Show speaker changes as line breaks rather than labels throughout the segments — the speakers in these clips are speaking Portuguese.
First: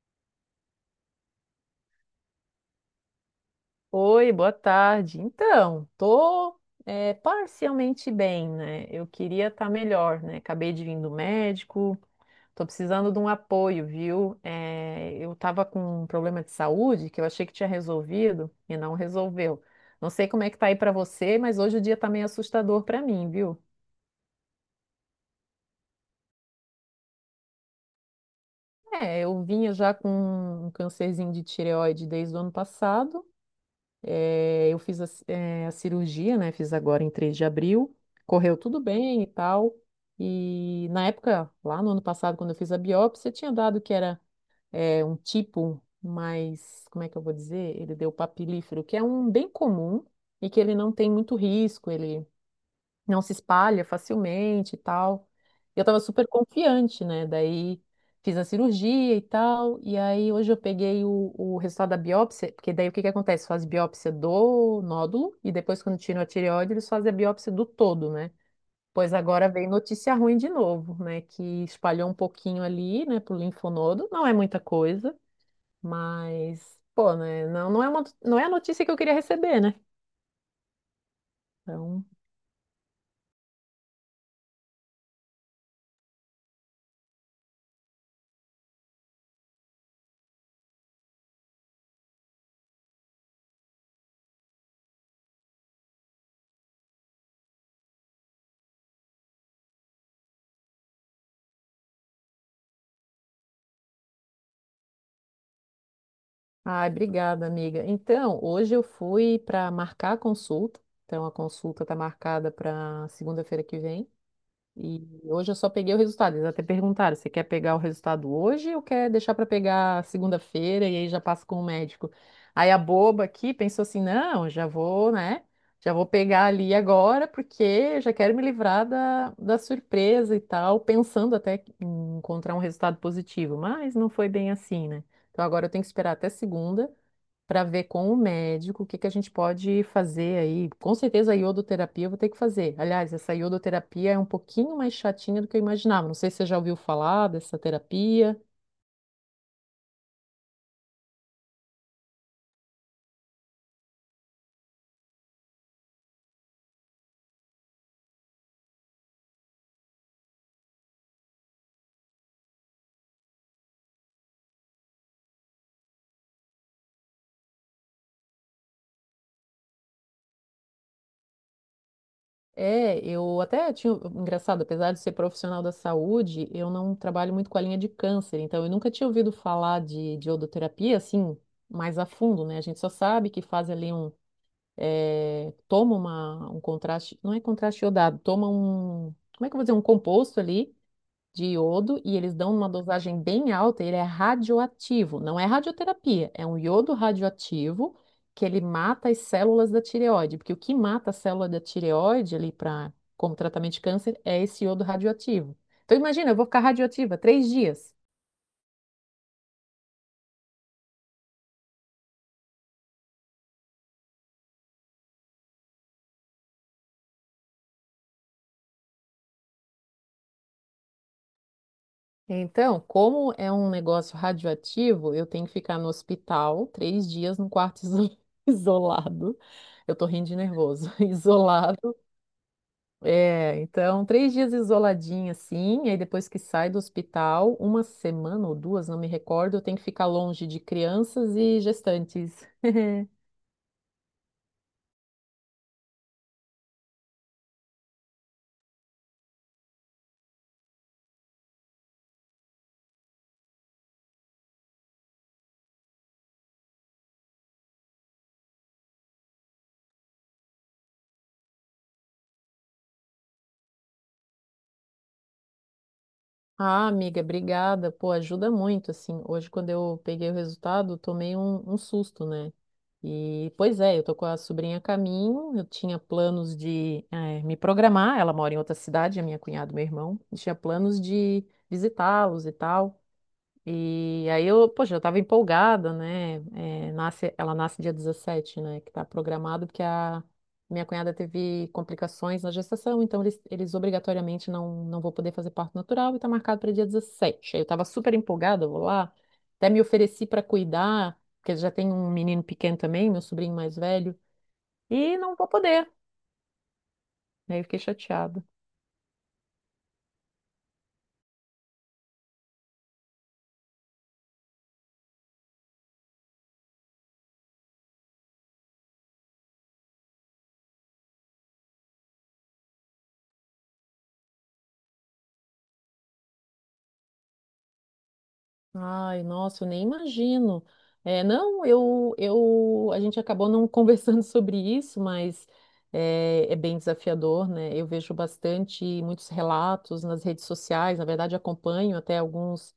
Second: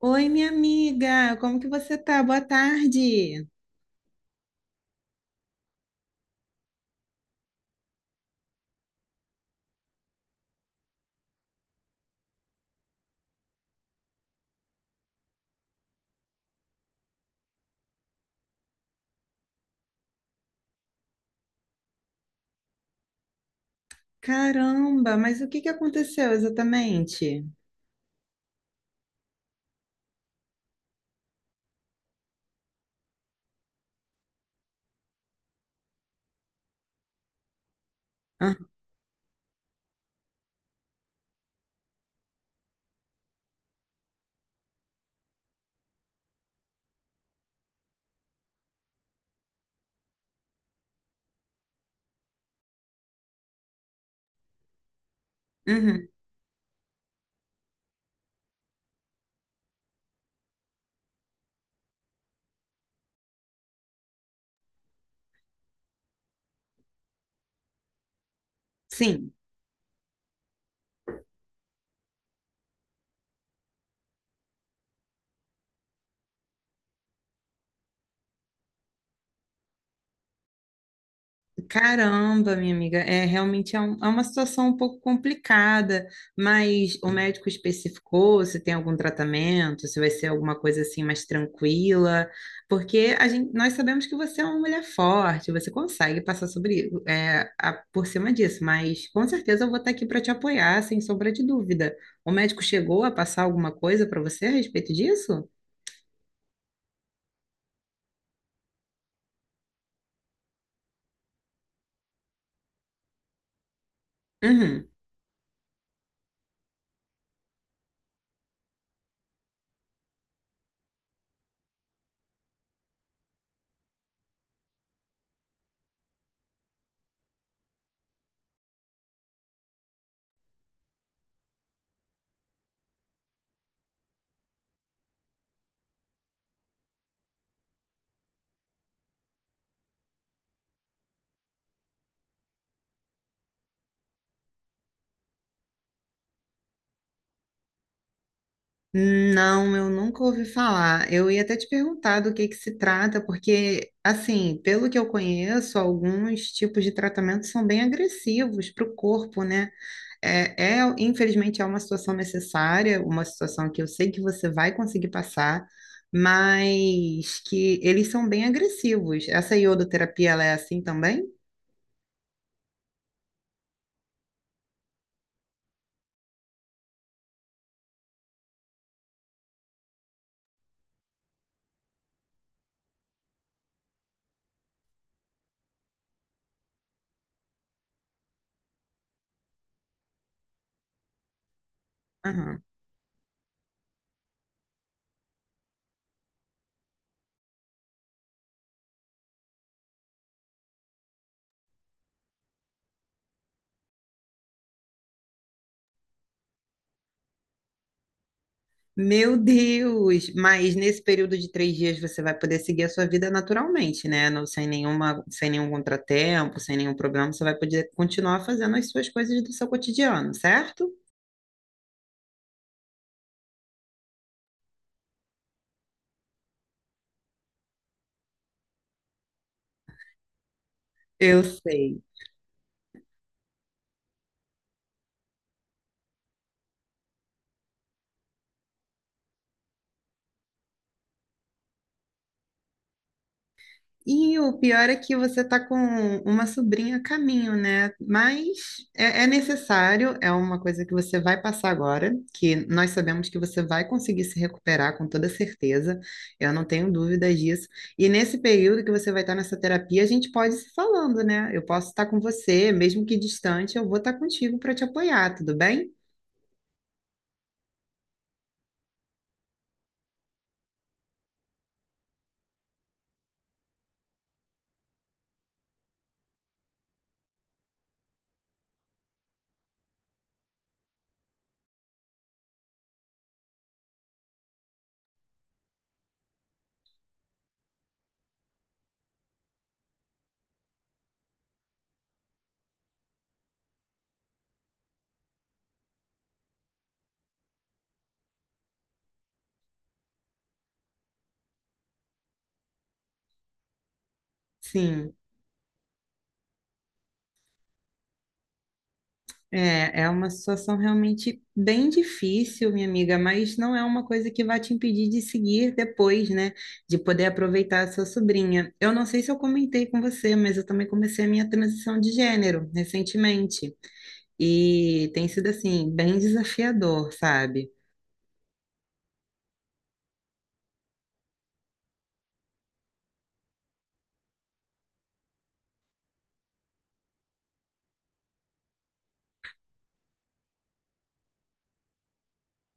Oi, minha amiga, como que você tá? Boa tarde.
Oi, boa tarde. Então, tô parcialmente bem, né? Eu queria estar melhor, né? Acabei de vir do médico, tô precisando de um apoio, viu? Eu tava com um problema de saúde que eu achei que tinha resolvido e não resolveu. Não sei como é que tá aí pra você, mas hoje o dia tá meio assustador pra mim, viu?
Caramba, mas o que que aconteceu exatamente?
É, eu vinha já com um cancerzinho de tireoide desde o ano passado. Eu fiz a cirurgia, né? Fiz agora em 3 de abril.
Ah,
Correu tudo bem e tal. E na época, lá no ano passado, quando eu fiz a biópsia, tinha dado que era um tipo mais, como é que eu vou dizer? Ele deu papilífero, que é um bem comum e que ele não tem muito risco. Ele não se espalha facilmente e tal. E eu tava
uhum,
super confiante, né? Daí fiz a cirurgia e tal, e aí hoje eu peguei o resultado da biópsia, porque daí o que que acontece? Faz biópsia do nódulo e depois quando tiram a tireoide, eles fazem a biópsia do todo, né? Pois
sim.
agora vem notícia ruim de novo, né? Que espalhou um pouquinho ali, né, pro linfonodo. Não é muita coisa, mas, pô, né? Não, não é uma, não é a notícia que eu queria receber, né? Então,
Caramba, minha amiga, é realmente é uma situação um pouco complicada, mas o médico especificou se tem algum tratamento, se vai ser alguma coisa assim mais tranquila, porque a gente, nós sabemos que você é uma mulher forte, você consegue passar sobre, por cima disso, mas com certeza eu vou estar aqui para te apoiar, sem sombra de dúvida. O médico chegou a passar alguma coisa para você a respeito disso?
Ai, obrigada, amiga. Então, hoje eu fui para marcar a consulta. Então, a consulta está marcada para segunda-feira que vem.
Uhum.
E hoje eu só peguei o resultado. Eles até perguntaram: você quer pegar o resultado hoje ou quer deixar para pegar segunda-feira e aí já passa com o médico? Aí a boba aqui pensou assim: não, já vou, né? Já vou pegar ali agora, porque eu já quero me livrar da surpresa e tal, pensando até em encontrar um resultado positivo. Mas não foi bem assim, né? Então agora eu tenho que esperar até segunda para ver com o médico o que que a gente pode fazer aí. Com certeza a iodoterapia eu vou ter que fazer. Aliás, essa iodoterapia é um pouquinho mais chatinha do que eu imaginava. Não sei se você já ouviu falar dessa terapia.
Não, eu nunca ouvi falar. Eu ia até te perguntar do que se trata, porque, assim, pelo que eu conheço, alguns tipos de tratamento são bem agressivos para o corpo, né? É, é, infelizmente, é uma situação necessária, uma situação que eu sei que você vai conseguir passar, mas que eles são bem agressivos. Essa iodoterapia, ela é assim também?
É, eu até tinha, engraçado, apesar de ser profissional da saúde, eu não trabalho muito com a linha de câncer, então eu nunca tinha ouvido falar de iodoterapia assim, mais a fundo, né? A gente só sabe que faz ali um, eh, toma um contraste, não é contraste iodado, toma um, como é que eu vou dizer, um composto ali, de iodo e eles dão
Aham.
uma dosagem bem alta, ele é radioativo. Não é radioterapia, é um iodo radioativo que ele mata as células da tireoide, porque o que mata a célula da tireoide ali para como tratamento de câncer é esse iodo radioativo. Então imagina, eu vou ficar radioativa 3 dias.
Meu Deus! Mas nesse período de 3 dias você vai poder seguir a sua vida naturalmente, né? Não, sem nenhuma, sem nenhum contratempo, sem nenhum problema, você vai poder continuar fazendo as suas coisas do seu cotidiano, certo?
Então, como é um negócio radioativo, eu tenho que ficar no hospital 3 dias num quarto isolado. Eu tô rindo de nervoso.
Eu
Isolado.
sei.
É, então, 3 dias isoladinha, assim, e aí depois que sai do hospital, uma semana ou duas, não me recordo, eu tenho que ficar longe de crianças e gestantes.
E o pior é que você está com uma sobrinha a caminho, né? Mas é, é necessário, é uma coisa que você vai passar agora, que nós sabemos que você vai conseguir se recuperar com toda certeza, eu não tenho dúvidas disso. E nesse período que você vai estar nessa terapia, a gente pode ir se falando, né? Eu posso estar com você, mesmo que distante, eu vou estar contigo para te apoiar, tudo bem?
Ah, amiga, obrigada. Pô, ajuda muito, assim. Hoje, quando eu peguei o resultado, eu tomei um susto, né? E, pois é, eu tô com a sobrinha a caminho, eu tinha planos de me programar, ela mora em outra cidade, a minha cunhada e meu irmão, e tinha planos de visitá-los e tal. E aí eu, poxa, eu estava empolgada, né? É, ela nasce dia 17, né? Que está programado, porque a minha cunhada teve complicações na gestação, então eles obrigatoriamente não, não vão poder fazer parto natural e está marcado para dia 17. Aí eu estava super empolgada, eu vou lá, até me ofereci para cuidar, porque já tem um menino pequeno também, meu sobrinho mais velho,
Sim.
e não vou poder. Aí eu fiquei chateada.
É, é uma situação realmente bem difícil, minha amiga, mas não é uma coisa que vai te impedir de seguir depois, né? De poder aproveitar a sua sobrinha. Eu não sei se eu comentei com você, mas eu também comecei a minha transição de gênero recentemente. E tem sido, assim, bem desafiador, sabe?
Ai, nossa, eu nem imagino. É, não, a gente acabou não conversando sobre isso, mas é bem desafiador, né? Eu vejo bastante, muitos relatos nas redes sociais, na verdade acompanho até alguns,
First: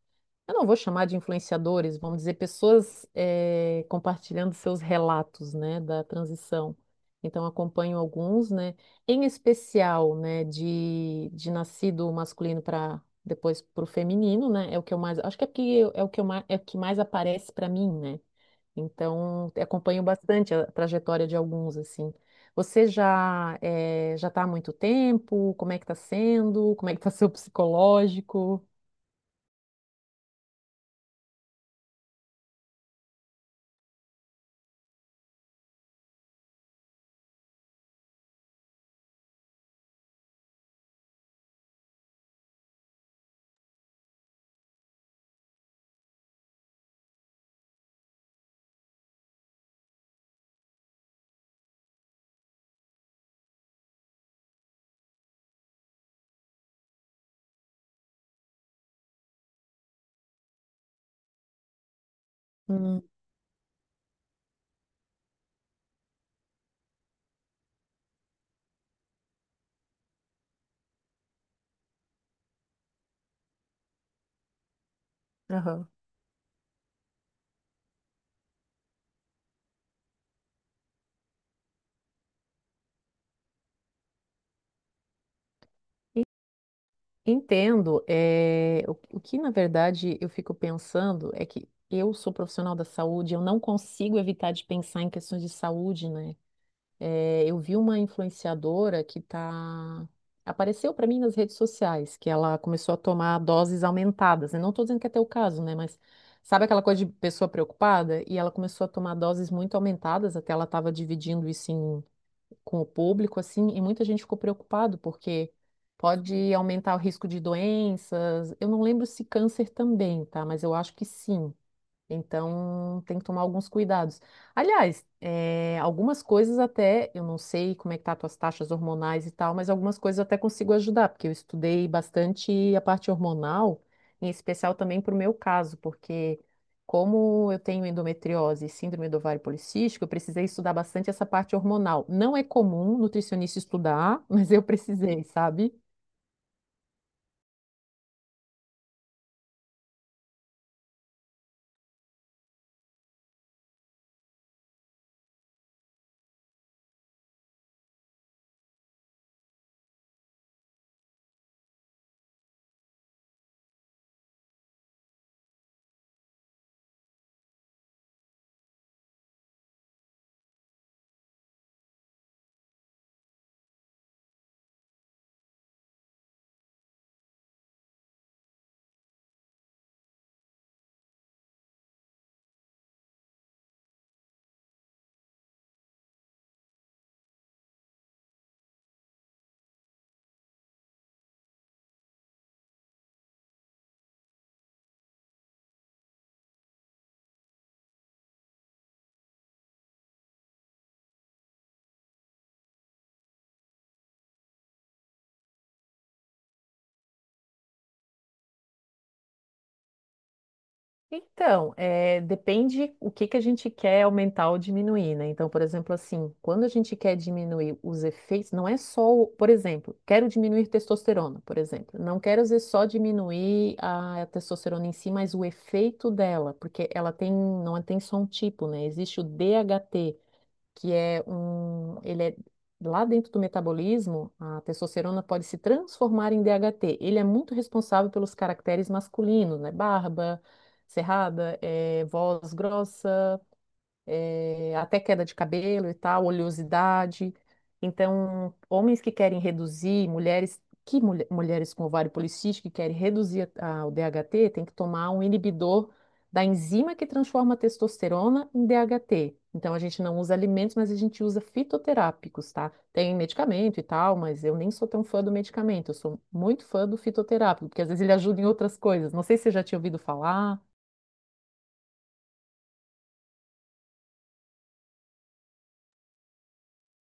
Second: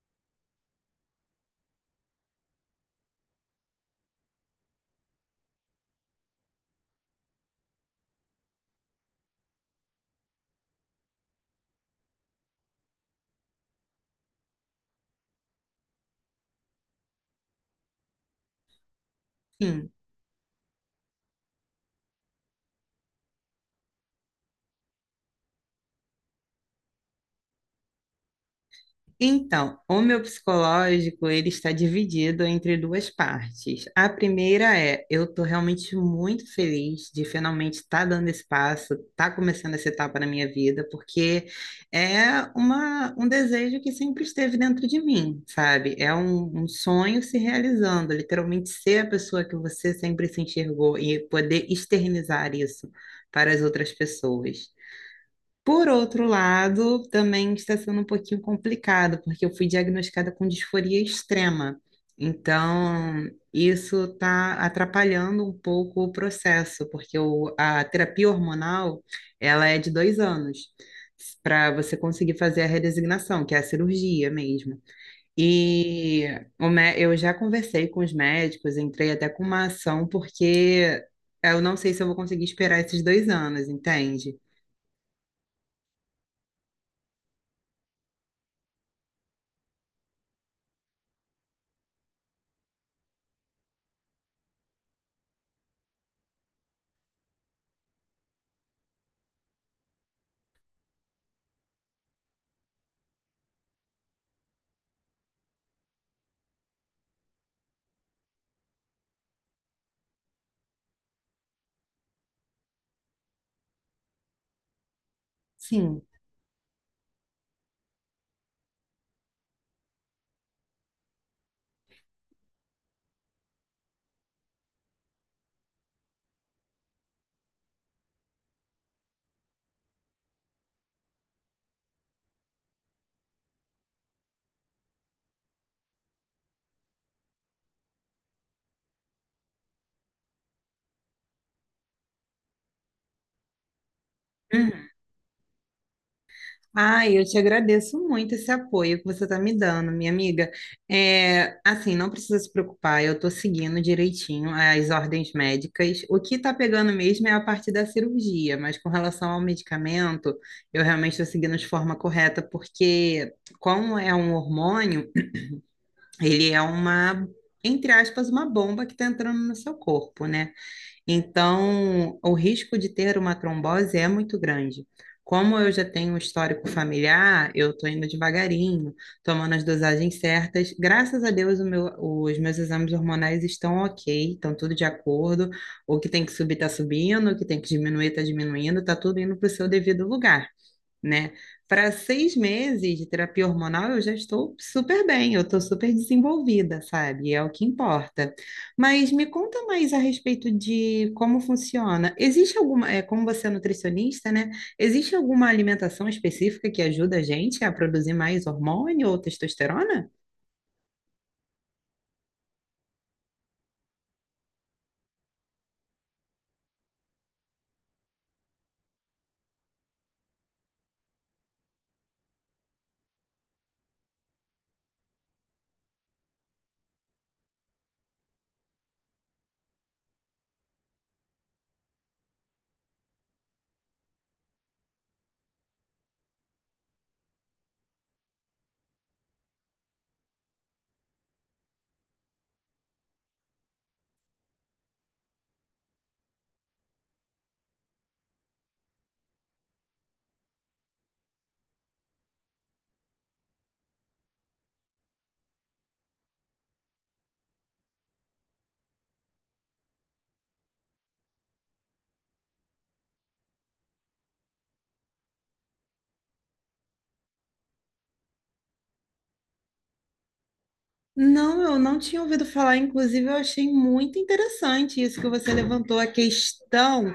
eu não vou chamar de influenciadores, vamos dizer, pessoas é, compartilhando seus relatos, né, da transição. Então acompanho alguns, né, em especial, né, de nascido masculino depois pro feminino, né? É o que eu mais, acho que é porque eu- é o que eu mais, É o que mais aparece para mim, né? Então, eu
Sim.
acompanho bastante a trajetória de alguns assim. Você já já está há muito tempo? Como é que está sendo? Como é que está seu psicológico?
Então, o meu psicológico, ele está dividido entre duas partes. A primeira é, eu estou realmente muito feliz de finalmente estar dando esse passo, estar começando essa etapa na minha vida, porque é um desejo que sempre esteve dentro de mim, sabe? É um sonho se realizando, literalmente ser a pessoa que você sempre se enxergou e poder externizar isso para as outras pessoas. Por outro lado, também está sendo um pouquinho complicado, porque eu fui diagnosticada com disforia extrema.
Hum,
Então, isso está atrapalhando um pouco o processo, porque a terapia hormonal, ela é de 2 anos, para você conseguir fazer a redesignação, que é a cirurgia mesmo.
aham.
E eu já conversei com os médicos, entrei até com uma ação, porque eu não sei se eu vou conseguir esperar esses 2 anos, entende?
Entendo. É o que, na verdade, eu fico pensando é que eu sou profissional da saúde, eu não consigo evitar de pensar em questões de saúde, né? É, eu vi uma influenciadora que apareceu para mim nas redes sociais, que ela começou a tomar doses aumentadas. Eu não estou dizendo que é teu caso, né? Mas sabe aquela coisa de pessoa preocupada? E ela começou a tomar doses muito aumentadas, até ela estava dividindo isso com o público, assim, e muita gente ficou preocupado, porque
Sim.
pode aumentar o risco de doenças. Eu não lembro se câncer também, tá? Mas eu acho que sim. Então, tem que tomar alguns cuidados. Aliás, algumas coisas até, eu não sei como é que tá as tuas taxas hormonais e tal, mas algumas coisas eu até consigo ajudar, porque eu estudei bastante a parte hormonal, em especial também para o meu caso, porque como eu tenho endometriose e síndrome do ovário policístico, eu precisei estudar bastante essa parte hormonal. Não é comum nutricionista estudar, mas eu precisei, sabe?
Ah, eu te agradeço muito esse apoio que você está me dando, minha amiga. É, assim, não precisa se preocupar, eu estou seguindo direitinho as ordens médicas. O que está pegando mesmo é a parte da cirurgia, mas com relação ao medicamento, eu realmente estou seguindo de forma correta, porque como é um hormônio, ele é uma, entre aspas, uma bomba que está entrando no seu corpo, né? Então, o risco de ter uma trombose é muito grande. Como eu já tenho um histórico familiar, eu estou indo devagarinho, tomando as dosagens certas. Graças a Deus, os meus exames hormonais estão ok, estão tudo de acordo. O que tem que subir está subindo, o que tem que diminuir está diminuindo, está tudo indo para o seu devido lugar, né? Para 6 meses de terapia hormonal, eu já estou super bem, eu estou super desenvolvida, sabe? É o que importa. Mas me conta mais a respeito de como funciona. Existe alguma, é, como você é nutricionista, né? Existe alguma alimentação específica que ajuda a gente a produzir mais hormônio ou testosterona?
Então, depende o que que a gente quer aumentar ou diminuir, né? Então, por exemplo, assim, quando a gente quer diminuir os efeitos, não é só, por exemplo, quero diminuir testosterona, por exemplo. Não quero dizer só diminuir a testosterona em si, mas o efeito dela, porque ela tem, não tem só um tipo, né? Existe o DHT, que é um, ele é lá dentro do metabolismo, a testosterona pode se transformar em DHT. Ele é muito responsável pelos caracteres masculinos, né? Barba, cerrada, voz grossa, até queda de cabelo e tal, oleosidade. Então, homens que querem reduzir, mulheres com ovário policístico que querem reduzir o DHT, tem que tomar um inibidor da enzima que transforma a testosterona em DHT. Então, a gente não usa alimentos, mas a gente usa fitoterápicos, tá? Tem medicamento e tal, mas eu nem sou tão fã do medicamento. Eu sou muito fã do fitoterápico, porque às vezes ele ajuda em outras coisas. Não sei se você já tinha ouvido falar.
Não, eu não tinha ouvido falar. Inclusive, eu achei muito interessante isso que você levantou a questão,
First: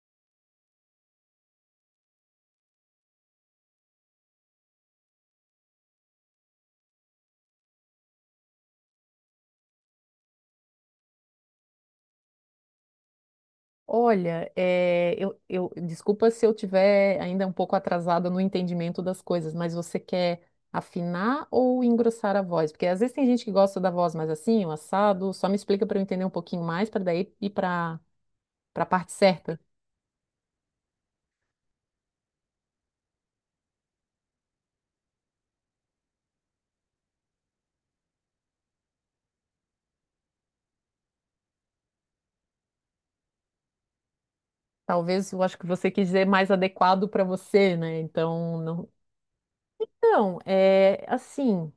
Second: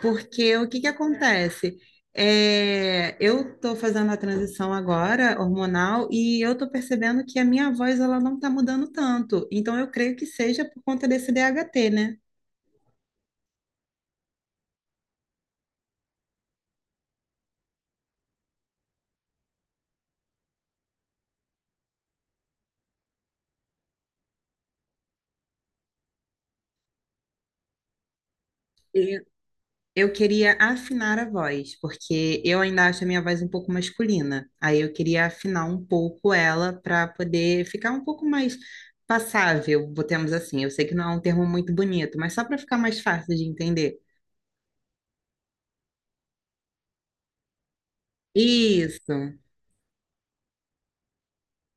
porque o que que acontece? É, eu estou fazendo a transição agora hormonal e eu estou percebendo que a minha voz ela não está mudando tanto. Então, eu creio que seja por conta desse DHT, né?
Olha, é, desculpa se eu tiver ainda um pouco atrasada no entendimento das coisas, mas você quer afinar ou engrossar a voz? Porque às vezes tem gente que gosta da voz mais assim, o assado. Só me explica para eu entender um pouquinho mais, para daí ir para a parte certa.
Eu queria afinar a voz, porque eu ainda acho a minha voz um pouco masculina. Aí eu queria afinar um pouco ela para poder ficar um pouco mais passável, botemos assim. Eu sei que não é um termo muito bonito, mas só para ficar mais fácil de entender.
Talvez eu acho que você quis dizer mais adequado para você, né? Então, não.
Isso.
Então, é assim.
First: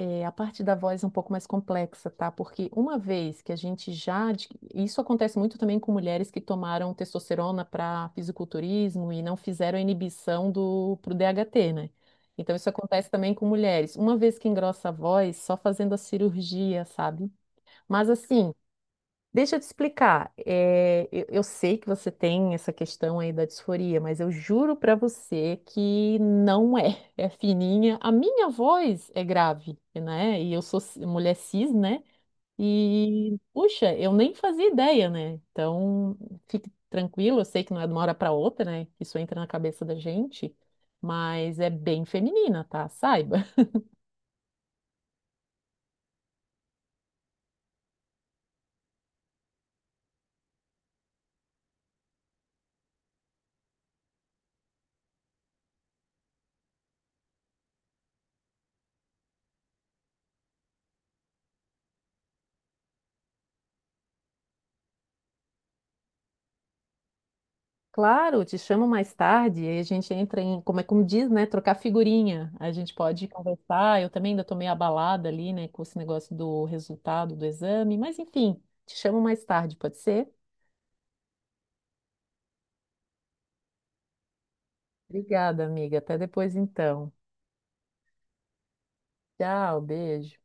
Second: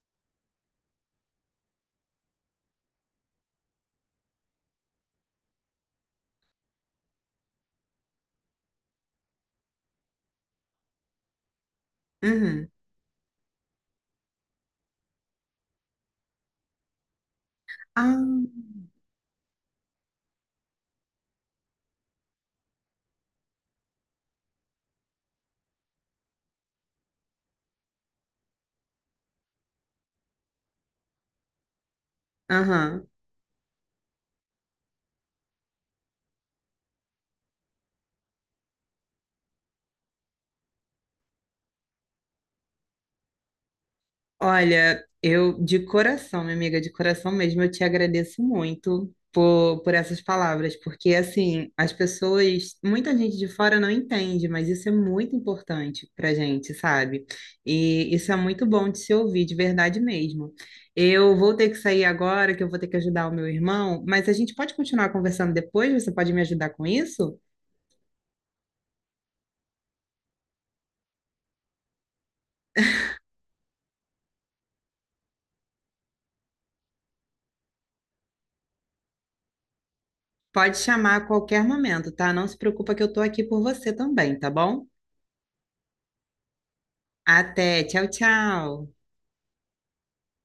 É, a parte da voz é um pouco mais complexa, tá? Porque uma vez que a gente já. Isso acontece muito também com mulheres que tomaram testosterona para fisiculturismo e não fizeram a inibição do pro DHT, né? Então isso
Uhum.
acontece também com mulheres. Uma vez que engrossa a voz, só fazendo a cirurgia, sabe? Mas
Ah,
assim, deixa eu te explicar. É, eu sei que você tem essa questão aí da disforia, mas eu juro pra você que não é. É fininha. A minha voz é grave, né? E eu sou mulher cis, né?
aham.
E, puxa, eu nem fazia ideia, né? Então, fique tranquilo. Eu sei que não é de uma hora pra outra, né? Isso entra na cabeça da gente, mas é bem feminina, tá? Saiba.
Olha, eu de coração, minha amiga, de coração mesmo, eu te agradeço muito por essas palavras, porque assim, as pessoas, muita gente de fora não entende, mas isso é muito importante pra gente, sabe? E isso é muito bom de se ouvir, de verdade mesmo. Eu vou ter que sair agora, que eu vou ter que ajudar o meu irmão, mas a gente pode continuar conversando depois? Você pode me ajudar com isso?
Claro, te chamo mais tarde, aí a gente entra em, como é como diz, né, trocar figurinha. A gente pode conversar. Eu também ainda tô meio abalada ali, né, com esse negócio do resultado do exame, mas enfim, te chamo mais tarde, pode ser?
Pode chamar a qualquer momento, tá? Não se preocupa que eu tô aqui por você também, tá bom?
Obrigada, amiga. Até depois então.
Até, tchau, tchau.
Tchau, beijo.